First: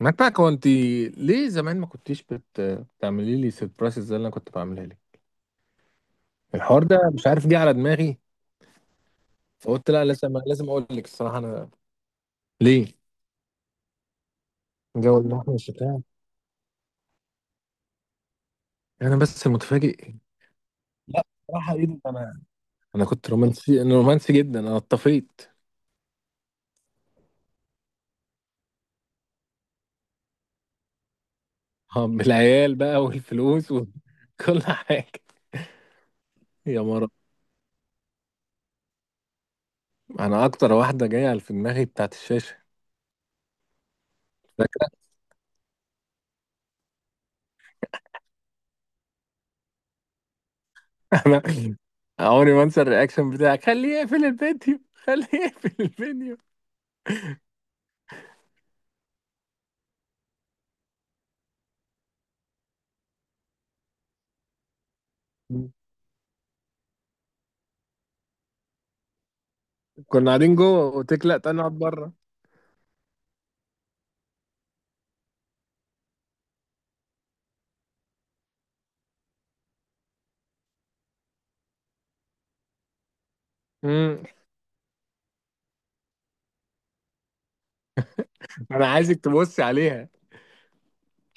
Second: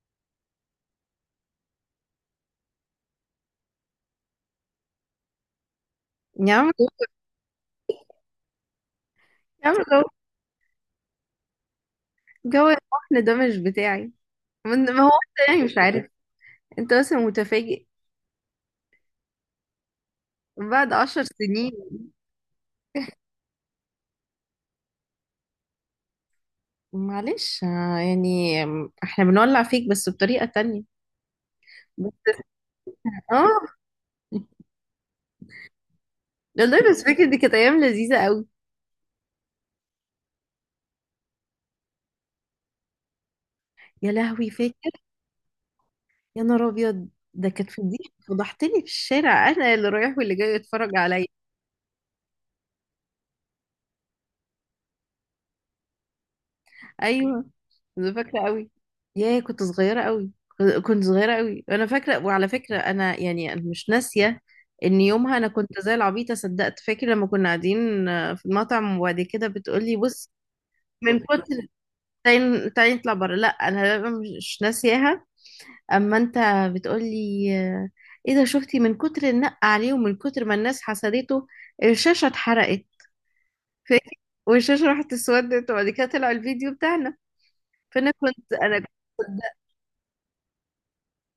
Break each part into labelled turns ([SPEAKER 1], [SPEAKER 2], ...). [SPEAKER 1] متاك هو انت ليه زمان ما كنتيش بتعملي لي سيربرايز زي اللي انا كنت بعملها لك.
[SPEAKER 2] يا عم
[SPEAKER 1] الحوار
[SPEAKER 2] لو-
[SPEAKER 1] ده مش عارف جه على دماغي،
[SPEAKER 2] يا عم
[SPEAKER 1] فقلت
[SPEAKER 2] جو،
[SPEAKER 1] لا لازم اقول لك الصراحه انا.
[SPEAKER 2] جو
[SPEAKER 1] ليه
[SPEAKER 2] الوحدة ده مش بتاعي. من ما هو
[SPEAKER 1] جو
[SPEAKER 2] انت
[SPEAKER 1] الاحمر
[SPEAKER 2] يعني مش
[SPEAKER 1] الشتاء.
[SPEAKER 2] عارف. انت بس متفاجئ
[SPEAKER 1] انا بس المتفاجئ.
[SPEAKER 2] بعد عشر
[SPEAKER 1] لا
[SPEAKER 2] سنين
[SPEAKER 1] صراحه ايه ده انا، انا كنت رومانسي انا رومانسي جدا انا اتطفيت.
[SPEAKER 2] معلش، يعني احنا بنولع فيك بس بطريقة تانية.
[SPEAKER 1] اه،
[SPEAKER 2] بس-
[SPEAKER 1] بالعيال بقى والفلوس
[SPEAKER 2] اه،
[SPEAKER 1] وكل حاجه. يا
[SPEAKER 2] والله بس
[SPEAKER 1] مرة
[SPEAKER 2] فاكر دي كانت ايام لذيذة قوي.
[SPEAKER 1] انا اكتر واحده جايه في دماغي بتاعت الشاشه،
[SPEAKER 2] يا لهوي
[SPEAKER 1] فاكره.
[SPEAKER 2] فاكر. يا نهار ابيض، ده كانت فضيحة فضحتني في الشارع، انا اللي رايح واللي جاي يتفرج عليا.
[SPEAKER 1] انا عمري ما انسى الرياكشن بتاعك، خليه يقفل الفيديو خليه يقفل الفيديو.
[SPEAKER 2] ايوه انا فاكره قوي. ياه كنت صغيره قوي، كنت صغيره قوي، انا فاكره. وعلى فكره انا يعني أنا مش ناسيه ان يومها انا
[SPEAKER 1] مم.
[SPEAKER 2] كنت زي العبيطه صدقت. فاكر لما كنا قاعدين، في المطعم، وبعد كده بتقولي
[SPEAKER 1] كنا
[SPEAKER 2] بص.
[SPEAKER 1] قاعدين جوه قلت
[SPEAKER 2] من
[SPEAKER 1] لك لا تعالى
[SPEAKER 2] كتر
[SPEAKER 1] نقعد بره.
[SPEAKER 2] تعالي تعالي نطلع بره. لا انا مش ناسياها. اما انت بتقولي، ايه ده شفتي، من كتر النق عليه ومن كتر ما الناس حسدته الشاشه اتحرقت. فاكر،
[SPEAKER 1] امم
[SPEAKER 2] والشاشه راحت اسودت وبعد كده طلع الفيديو بتاعنا. فانا كنت انا
[SPEAKER 1] انا عايزك تبصي عليها.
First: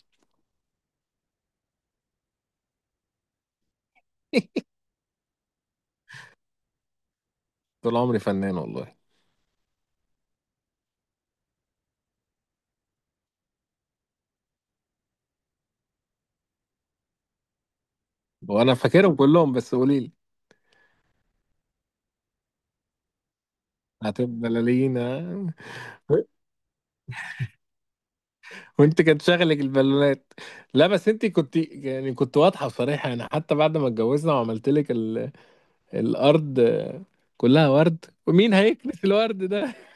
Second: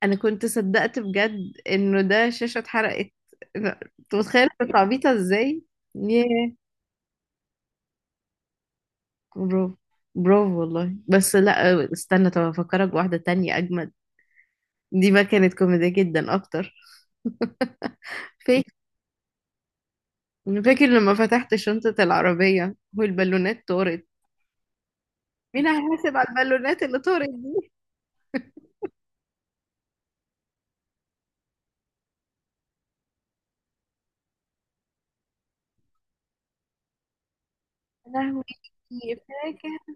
[SPEAKER 2] انا كنت صدقت بجد انه ده شاشة اتحرقت. انت متخيل كنت عبيطة ازاي؟ ياه.
[SPEAKER 1] طول عمري فنان والله.
[SPEAKER 2] برافو، برافو والله. بس لا استنى، طب افكرك بواحدة تانية اجمد. دي بقى كانت كوميدية جدا اكتر. فاكر،
[SPEAKER 1] وانا فاكرهم كلهم بس قولي لي.
[SPEAKER 2] فاكر لما فتحت شنطة العربية والبالونات طارت؟
[SPEAKER 1] هتبقى بلالينا.
[SPEAKER 2] مين هيحاسب على البالونات اللي طارت دي؟
[SPEAKER 1] وانت كان شغلك البالونات. لا بس انت كنت يعني كنت واضحه وصريحه يعني، حتى بعد ما اتجوزنا وعملت لك الارض كلها ورد،
[SPEAKER 2] يا لهوي
[SPEAKER 1] ومين هيكنس الورد ده؟
[SPEAKER 2] فاكر.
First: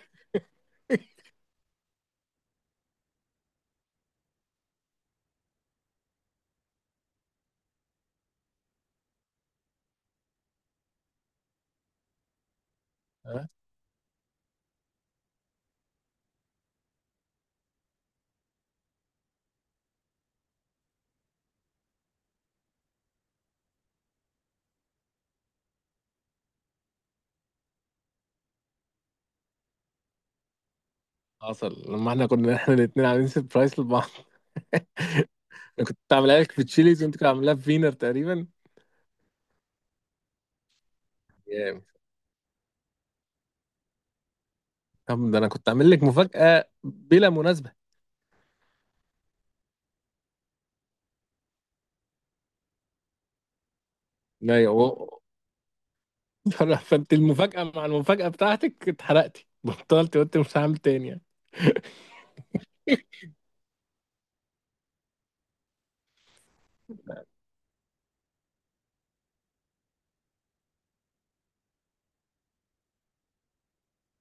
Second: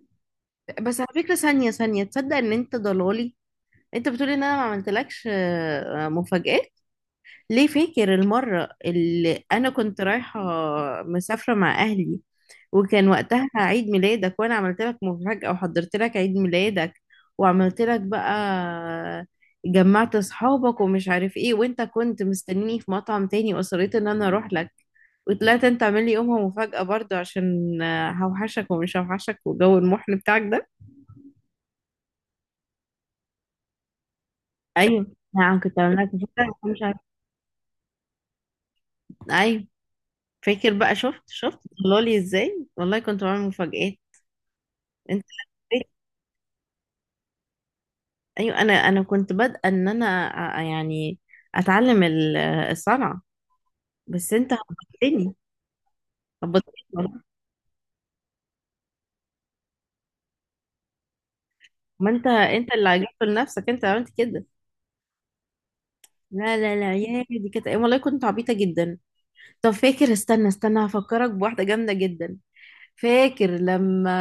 [SPEAKER 2] بس على فكرة، ثانية ثانية، تصدق ان انت ضلالي؟ انت بتقولي ان انا ما عملتلكش، مفاجآت. ليه، فاكر المرة اللي أنا كنت رايحة مسافرة مع أهلي، وكان وقتها
[SPEAKER 1] ها؟
[SPEAKER 2] عيد ميلادك وأنا عملت لك مفاجأة وحضرت لك عيد ميلادك. وعملت لك بقى، جمعت أصحابك ومش عارف إيه، وأنت كنت مستنيني في مطعم تاني وأصريت إن أنا أروح لك. وطلعت أنت عامل لي يومها مفاجأة برضو عشان هوحشك ومش هوحشك وجو المحن بتاعك ده.
[SPEAKER 1] حصل لما احنا كنا احنا الاثنين عاملين سربرايز لبعض.
[SPEAKER 2] أيوه. نعم، كنت
[SPEAKER 1] أنا
[SPEAKER 2] عامل
[SPEAKER 1] كنت
[SPEAKER 2] لك
[SPEAKER 1] عاملها لك
[SPEAKER 2] مفاجأة
[SPEAKER 1] في
[SPEAKER 2] مش عارف.
[SPEAKER 1] تشيليز وانت كنت عاملاها في فينر تقريبا.
[SPEAKER 2] أيوه. فاكر بقى، شفت شفت طلع لي ازاي؟ والله كنت بعمل مفاجآت. انت
[SPEAKER 1] طب ده انا كنت
[SPEAKER 2] عارف-
[SPEAKER 1] عامل لك مفاجأة بلا مناسبة.
[SPEAKER 2] ايوه، انا كنت بادئه ان انا، يعني اتعلم الصنعه. بس انت
[SPEAKER 1] ايوه.
[SPEAKER 2] هبطتني، هبطتني
[SPEAKER 1] فانت
[SPEAKER 2] والله.
[SPEAKER 1] المفاجأة مع المفاجأة بتاعتك اتحرقتي بطلت، قلت مش هعمل تاني يعني.
[SPEAKER 2] ما انت، انت اللي عجبت لنفسك انت عملت كده. لا لا لا، يا دي كانت والله كنت عبيطه جدا. طب فاكر، استنى استنى هفكرك بواحده جامده جدا. فاكر لما،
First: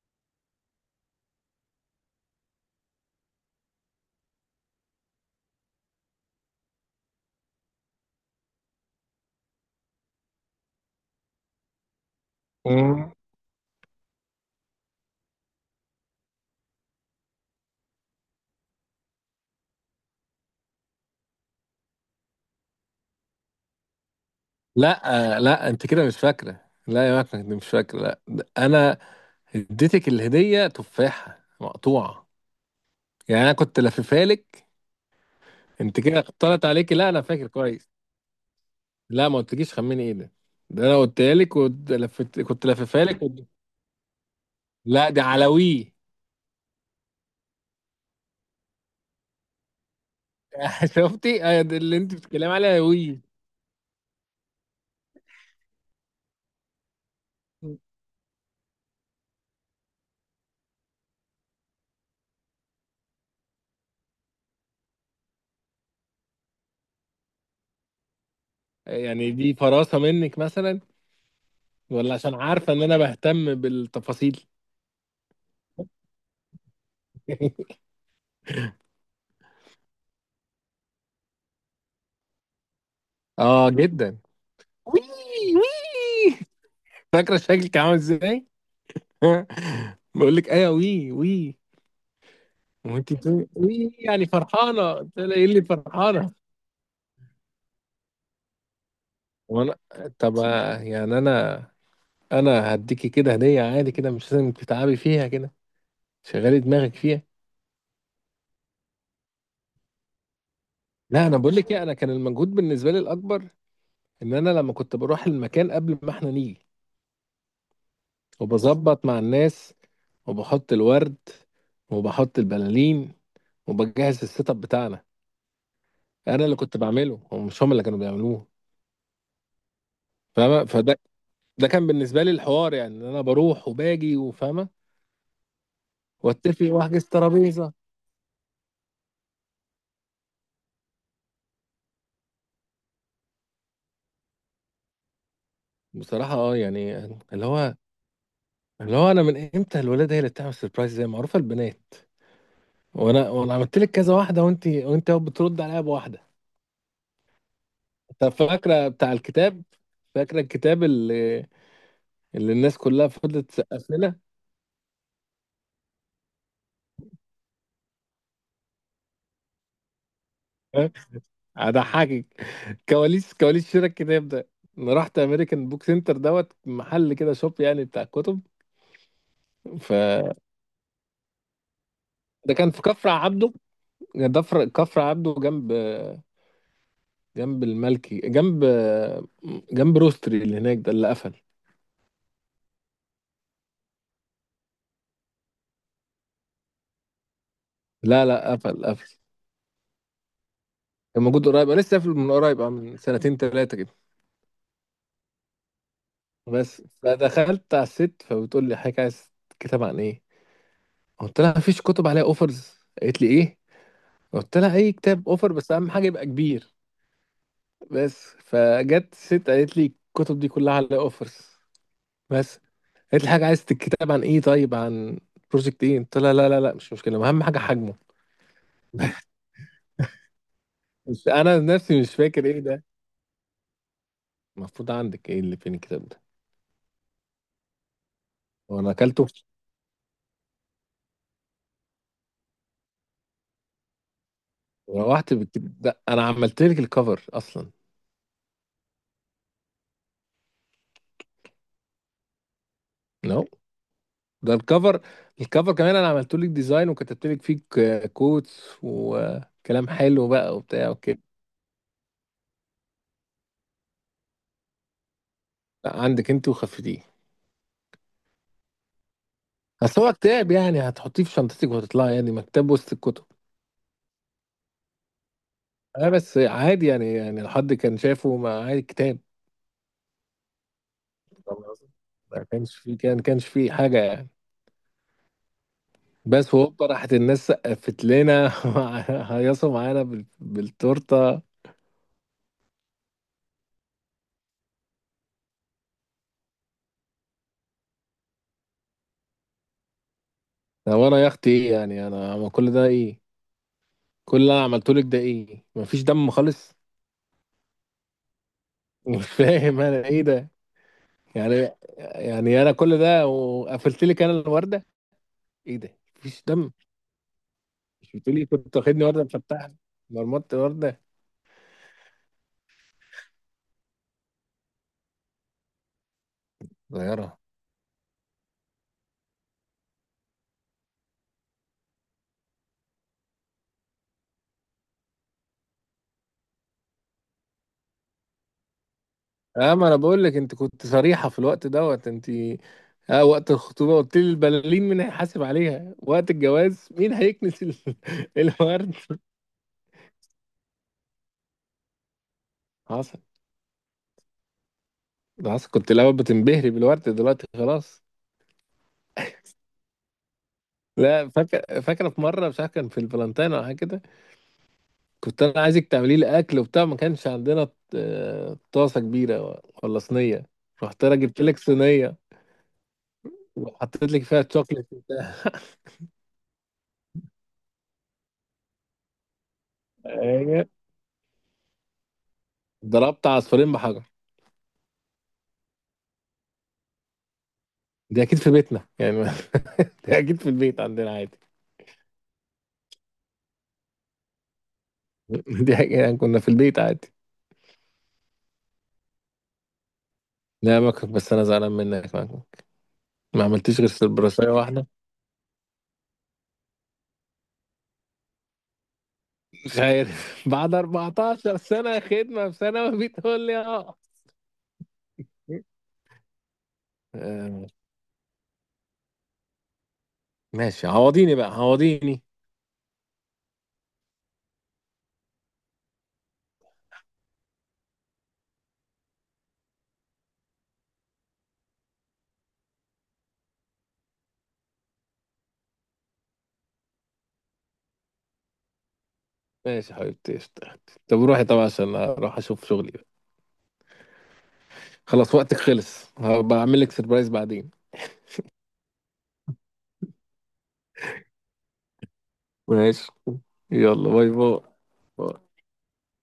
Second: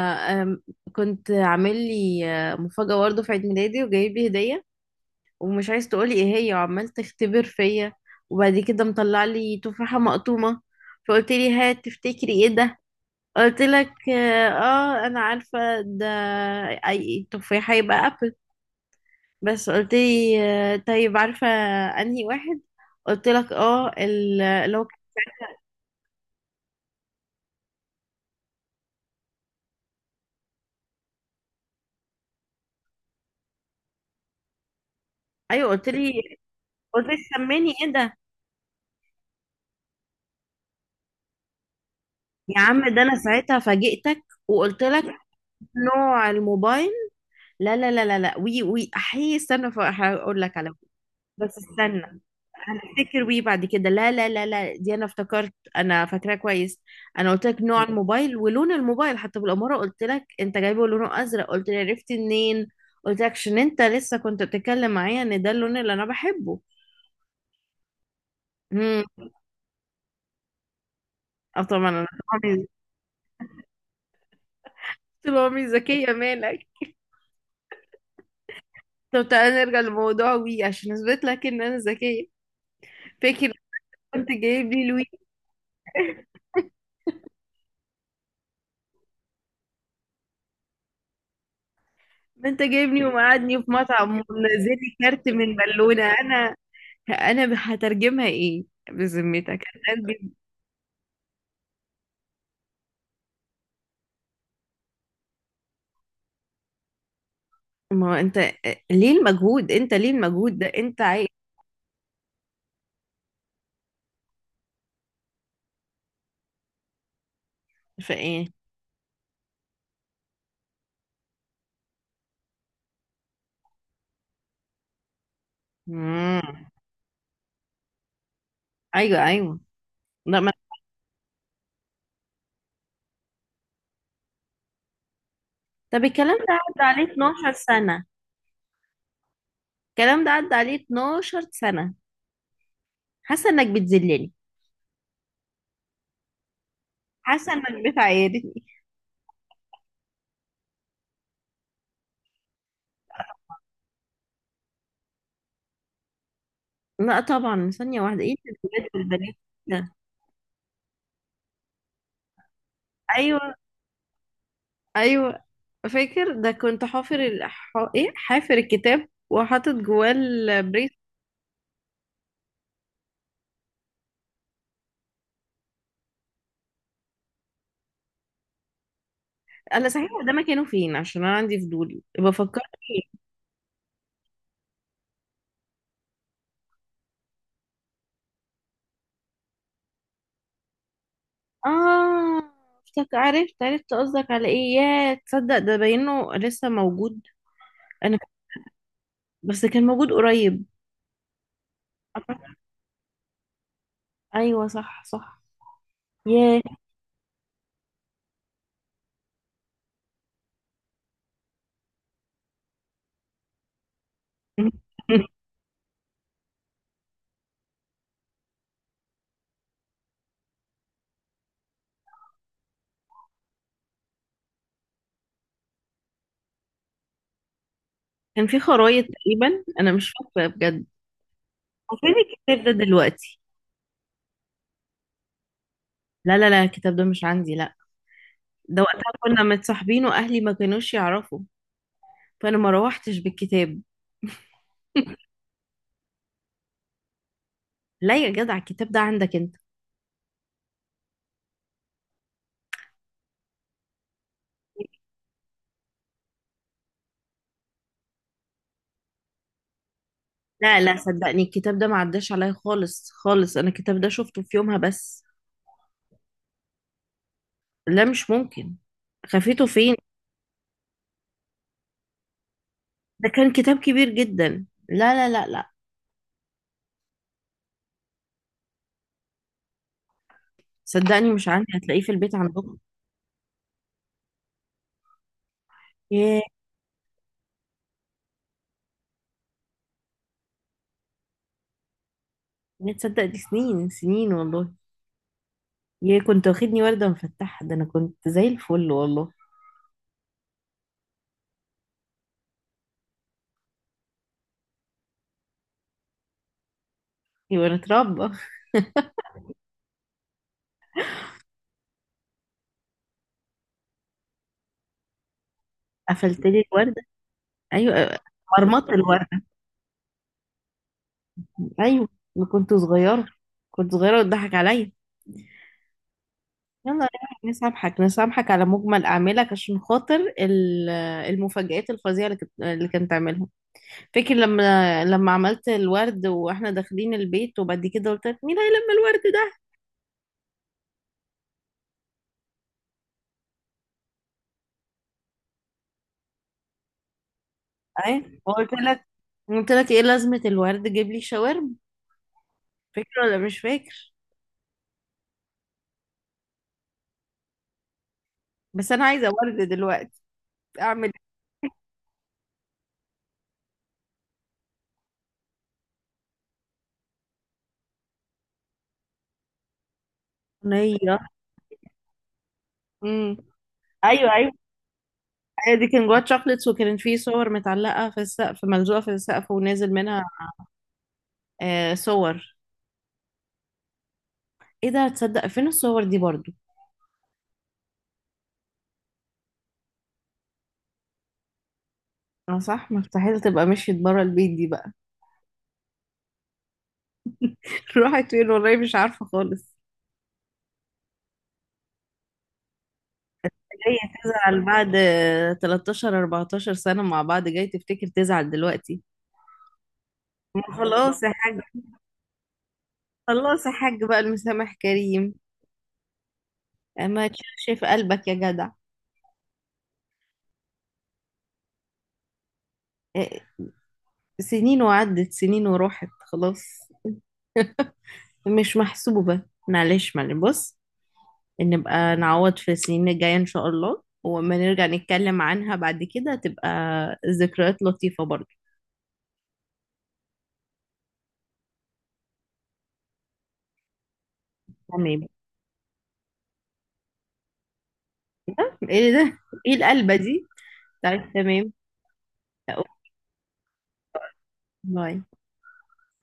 [SPEAKER 2] أم، كنت عامل لي، مفاجاه برضه في عيد ميلادي وجايب لي هديه ومش عايز تقولي ايه هي، وعمال تختبر فيا، وبعد كده مطلع لي تفاحة مقطومة فقلت لي هات تفتكري ايه ده.
[SPEAKER 1] مم.
[SPEAKER 2] قلت لك اه، انا عارفة ده، اي تفاحة يبقى ابل. بس قلت لي آه طيب، عارفة انهي واحد؟ قلت لك اه اللي هو.
[SPEAKER 1] لا، لا انت كده مش فاكرة، لا يا مكنة انت مش فاكرة، لا ده انا اديتك الهدية تفاحة مقطوعة، يعني انا كنت لففها لك.
[SPEAKER 2] ايوه قلت
[SPEAKER 1] انت
[SPEAKER 2] لي،
[SPEAKER 1] كده طلعت عليكي،
[SPEAKER 2] قلت
[SPEAKER 1] لا
[SPEAKER 2] لي
[SPEAKER 1] انا فاكر
[SPEAKER 2] سميني
[SPEAKER 1] كويس.
[SPEAKER 2] ايه ده.
[SPEAKER 1] لا ما قلتليش خمني ايه ده. ده انا قلتها لك ولفت،
[SPEAKER 2] يا
[SPEAKER 1] كنت
[SPEAKER 2] عم ده
[SPEAKER 1] لففها
[SPEAKER 2] انا
[SPEAKER 1] لك
[SPEAKER 2] ساعتها فاجئتك وقلت لك
[SPEAKER 1] لا دي على وي.
[SPEAKER 2] نوع الموبايل. لا لا لا لا لا، وي وي، احي استنى فاقول لك على.
[SPEAKER 1] شفتي،
[SPEAKER 2] بس
[SPEAKER 1] ده اللي انت
[SPEAKER 2] استنى
[SPEAKER 1] بتتكلمي عليها وي.
[SPEAKER 2] افتكر بيه بعد كده. لا لا لا لا، دي انا افتكرت، انا فاكراه كويس. انا قلت لك نوع الموبايل ولون الموبايل، حتى بالاماره قلت لك انت جايبه لونه ازرق. قلت لي عرفتي منين؟ قلت لك عشان انت لسه كنت بتتكلم معايا ان ده اللون اللي انا بحبه. امم.
[SPEAKER 1] يعني دي فراسة منك مثلا،
[SPEAKER 2] اه طبعا انا.
[SPEAKER 1] ولا عشان
[SPEAKER 2] طبعا،
[SPEAKER 1] عارفة ان انا بهتم بالتفاصيل.
[SPEAKER 2] طول عمري ذكيه مالك. طب تعالى نرجع لموضوع وي عشان اثبت لك ان انا ذكيه. فاكر
[SPEAKER 1] اه جدا.
[SPEAKER 2] كنت جايب لي
[SPEAKER 1] وي
[SPEAKER 2] الوي.
[SPEAKER 1] وي. فاكرة شكلك عامل ازاي؟ بقول لك ايوه وي وي.
[SPEAKER 2] ما انت جايبني
[SPEAKER 1] وانت بتقولي
[SPEAKER 2] ومقعدني في
[SPEAKER 1] وي
[SPEAKER 2] مطعم
[SPEAKER 1] يعني
[SPEAKER 2] ونزل
[SPEAKER 1] فرحانة،
[SPEAKER 2] لي
[SPEAKER 1] قلت
[SPEAKER 2] كارت
[SPEAKER 1] لها ايه
[SPEAKER 2] من
[SPEAKER 1] اللي
[SPEAKER 2] بالونه.
[SPEAKER 1] فرحانة؟
[SPEAKER 2] انا انا هترجمها ايه؟ بذمتك
[SPEAKER 1] وانا،
[SPEAKER 2] هترجم.
[SPEAKER 1] طب يعني انا، انا هديكي كده هدية عادي كده مش لازم تتعبي فيها كده، شغلي دماغك فيها.
[SPEAKER 2] ما هو انت، ليه المجهود؟ انت ليه المجهود ده انت عايز؟
[SPEAKER 1] لا انا بقول لك ايه، انا كان المجهود بالنسبة لي الاكبر ان انا لما كنت بروح المكان قبل ما احنا نيجي
[SPEAKER 2] في ايه؟
[SPEAKER 1] وبظبط مع الناس وبحط الورد وبحط البلالين وبجهز السيت اب بتاعنا. انا اللي
[SPEAKER 2] مم.
[SPEAKER 1] كنت بعمله هم، مش هم اللي كانوا بيعملوه.
[SPEAKER 2] ايوه ايوه. لا ما...
[SPEAKER 1] فاهمة؟ فده ده كان بالنسبة لي الحوار يعني، ان انا بروح وباجي وفاهمة
[SPEAKER 2] طب الكلام ده
[SPEAKER 1] واتفق
[SPEAKER 2] عدى
[SPEAKER 1] واحجز
[SPEAKER 2] عليه 12
[SPEAKER 1] ترابيزة.
[SPEAKER 2] سنه، الكلام ده عدى عليه 12 سنه. حاسه انك بتذلني،
[SPEAKER 1] بصراحة اه يعني، اللي
[SPEAKER 2] حاسه
[SPEAKER 1] هو
[SPEAKER 2] انك بتعايرني.
[SPEAKER 1] اللي هو انا من امتى الولاد هي اللي بتعمل سربرايز، زي معروفة البنات، وانا عملت لك كذا واحدة وانت أهو بترد عليها بواحدة.
[SPEAKER 2] لا طبعا، ثانيه واحده،
[SPEAKER 1] طب
[SPEAKER 2] ايه
[SPEAKER 1] فاكرة
[SPEAKER 2] الولاد
[SPEAKER 1] بتاع
[SPEAKER 2] والبنات
[SPEAKER 1] الكتاب،
[SPEAKER 2] ده؟
[SPEAKER 1] فاكرة الكتاب اللي الناس كلها فضلت
[SPEAKER 2] ايوه
[SPEAKER 1] تسقف لنا؟
[SPEAKER 2] ايوه. فاكر ده كنت حافر ايه، حافر الكتاب وحاطط جواه البريس.
[SPEAKER 1] هضحكك. كواليس كواليس شراء الكتاب ده، انا رحت امريكان بوك سنتر دوت محل كده، شوب يعني بتاع كتب.
[SPEAKER 2] الله
[SPEAKER 1] ف
[SPEAKER 2] صحيح، هو ده مكانه فين عشان انا عندي فضول
[SPEAKER 1] ده
[SPEAKER 2] بفكر
[SPEAKER 1] كان في كفر
[SPEAKER 2] فيه.
[SPEAKER 1] عبده، كفر عبده جنب، جنب الملكي، جنب روستري اللي هناك ده اللي قفل.
[SPEAKER 2] اه افتك، عرفت عرفت قصدك على ايه. يا تصدق ده باينه لسه موجود. انا
[SPEAKER 1] لا لا، قفل قفل.
[SPEAKER 2] بس كان موجود قريب.
[SPEAKER 1] كان موجود قريب، انا لسه قافل من قريب من سنتين ثلاثه كده.
[SPEAKER 2] ايوه صح صح. ياه.
[SPEAKER 1] بس فدخلت على الست فبتقول لي حضرتك عايز كتاب عن ايه، قلت لها مفيش كتب عليها اوفرز، قالت لي ايه، قلت لها اي كتاب اوفر بس اهم حاجه يبقى كبير. بس فجت ست قالت لي الكتب دي كلها على اوفرز بس، قالت لي حاجه عايز الكتاب عن ايه، طيب عن بروجكت ايه، قلت لها لا لا لا مش مشكله، اهم حاجه حجمه.
[SPEAKER 2] كان في خرايط تقريبا انا مش فاكره بجد.
[SPEAKER 1] بس انا
[SPEAKER 2] هو
[SPEAKER 1] نفسي
[SPEAKER 2] فين
[SPEAKER 1] مش فاكر ايه
[SPEAKER 2] الكتاب ده
[SPEAKER 1] ده.
[SPEAKER 2] دلوقتي؟
[SPEAKER 1] المفروض عندك، ايه اللي فين الكتاب ده؟
[SPEAKER 2] لا لا لا، الكتاب ده مش عندي، لا. ده
[SPEAKER 1] وانا
[SPEAKER 2] وقتها
[SPEAKER 1] اكلته؟
[SPEAKER 2] كنا متصاحبين واهلي ما كانوش يعرفوا، فانا ما روحتش بالكتاب.
[SPEAKER 1] روحت بالكتاب ده، انا عملت لك الكفر اصلا.
[SPEAKER 2] لا يا جدع، الكتاب ده عندك انت.
[SPEAKER 1] نو. ده الكفر، الكفر كمان انا عملت لك ديزاين وكتبت لك فيه كوتس وكلام حلو بقى
[SPEAKER 2] لا
[SPEAKER 1] وبتاع
[SPEAKER 2] لا،
[SPEAKER 1] وكده.
[SPEAKER 2] صدقني الكتاب ده ما عداش عليا خالص خالص، انا الكتاب ده شفته في يومها بس.
[SPEAKER 1] لا، عندك انت وخفتيه.
[SPEAKER 2] لا مش ممكن، خفيته فين؟
[SPEAKER 1] أصل هو كتاب، يعني هتحطيه في شنطتِك وهتطلعي يعني مكتبة وسط الكُتب.
[SPEAKER 2] ده كان كتاب كبير جدا، لا لا لا لا.
[SPEAKER 1] بس عادي يعني، يعني لو حد كان شافه ما عادي، كتاب.
[SPEAKER 2] صدقني مش عندي،
[SPEAKER 1] فاهمة قصدي؟
[SPEAKER 2] هتلاقيه في البيت
[SPEAKER 1] ما
[SPEAKER 2] عندكم.
[SPEAKER 1] كانش في، كان ما كانش في حاجة يعني.
[SPEAKER 2] ياه،
[SPEAKER 1] بس وهوبا راحت الناس سقّفت لنا. وهيّصوا معانا بالتورتة.
[SPEAKER 2] يا تصدق دي سنين سنين والله. ياه كنت واخدني وردة مفتحة، ده انا كنت زي الفل والله.
[SPEAKER 1] هو أنا يا أختي إيه؟ يعني أنا هو كل ده إيه؟ كل اللي أنا عملته لِك ده إيه؟ ما فيش دَم خالص؟
[SPEAKER 2] يبقى اتربى.
[SPEAKER 1] مش فاهم أنا إيه ده؟ يعني يعني أنا كل ده وقفلت لِك أنا الوردة؟ إيه ده؟ ما فيش
[SPEAKER 2] قفلت لي
[SPEAKER 1] دَم؟
[SPEAKER 2] الوردة،
[SPEAKER 1] مش
[SPEAKER 2] ايوه،
[SPEAKER 1] بتقولي كنت
[SPEAKER 2] مرمطة
[SPEAKER 1] واخدني ورده
[SPEAKER 2] الوردة.
[SPEAKER 1] مفتحه؟ مرمطت ورده.
[SPEAKER 2] ايوه. أنا كنت صغيرة، كنت صغيرة وتضحك عليا. يلا
[SPEAKER 1] صغيره.
[SPEAKER 2] نسامحك، نسامحك على مجمل أعمالك عشان خاطر المفاجآت الفظيعة اللي كنت عاملها. فاكر لما عملت الورد واحنا داخلين البيت وبعد كده قلت لك مين هيلم الورد ده؟
[SPEAKER 1] اه، ما انا بقول لك انت كنت صريحه في الوقت دوت، انت اه وقت الخطوبه قلت لي البلالين مين هيحاسب عليها، وقت الجواز مين هيكنس ال-،
[SPEAKER 2] ايه، وقلت
[SPEAKER 1] الورد.
[SPEAKER 2] لك، قلت لك ايه لازمة الورد، جيب لي شاورما.
[SPEAKER 1] حصل.
[SPEAKER 2] فاكر ولا مش فاكر؟
[SPEAKER 1] ده حصل، كنت الاول بتنبهري بالورد، دلوقتي خلاص.
[SPEAKER 2] بس انا عايزة ورد دلوقتي. اعمل
[SPEAKER 1] لا فاكر، فاكره في مره مش عارف كان في الفالنتين او حاجه كده، كنت انا عايزك تعملي لي اكل وبتاع ما كانش عندنا طاسه كبيره ولا صينيه. رحت انا
[SPEAKER 2] صينية.
[SPEAKER 1] جبت لك صينيه
[SPEAKER 2] امم.
[SPEAKER 1] وحطيت لك
[SPEAKER 2] ايوه
[SPEAKER 1] فيها
[SPEAKER 2] ايوه،
[SPEAKER 1] شوكليت وبتاع.
[SPEAKER 2] هي دي كان جواها شوكليتس وكان في صور متعلقة في السقف، ملزوقة في السقف ونازل منها. آه صور.
[SPEAKER 1] ضربت عصفورين بحجر.
[SPEAKER 2] ايه ده، تصدق فين الصور دي برضو؟
[SPEAKER 1] دي اكيد في بيتنا يعني. دي اكيد في البيت عندنا عادي.
[SPEAKER 2] اه صح، مستحيل تبقى مشيت بره البيت دي بقى.
[SPEAKER 1] دي اكيد يعني كنا في البيت عادي.
[SPEAKER 2] راحت فين والله مش عارفة خالص.
[SPEAKER 1] لا مكرك، بس انا زعلان منك مكرك، ما عملتيش غير
[SPEAKER 2] جاية
[SPEAKER 1] سيربراسية
[SPEAKER 2] تزعل
[SPEAKER 1] واحده.
[SPEAKER 2] بعد 13 14 سنة مع بعض، جاي تفتكر تزعل دلوقتي؟
[SPEAKER 1] مش عارف. بعد
[SPEAKER 2] ما خلاص يا
[SPEAKER 1] 14
[SPEAKER 2] حاج،
[SPEAKER 1] سنه خدمه في ثانوي بتقول لي
[SPEAKER 2] خلاص يا
[SPEAKER 1] اه.
[SPEAKER 2] حاج بقى المسامح كريم. ما
[SPEAKER 1] آه،
[SPEAKER 2] تشوفش في قلبك يا جدع.
[SPEAKER 1] ماشي عوضيني بقى عوضيني.
[SPEAKER 2] اه، سنين وعدت سنين وراحت خلاص، مش محسوبة. معلش معلش بص، نبقى نعوض في السنين الجاية إن شاء الله وما نرجع نتكلم عنها بعد كده تبقى ذكريات لطيفة برضه.
[SPEAKER 1] ماشي يا حبيبتي قشطة. طب روحي طبعا عشان اروح اشوف شغلي بقى.
[SPEAKER 2] تمام.
[SPEAKER 1] خلاص وقتك خلص، هبقى اعمل لك سيربرايز بعدين.
[SPEAKER 2] ايه ده، ايه القلبة دي؟ طيب تمام. أوه،
[SPEAKER 1] ماشي. يلا باي باي.
[SPEAKER 2] باي.
[SPEAKER 1] باي.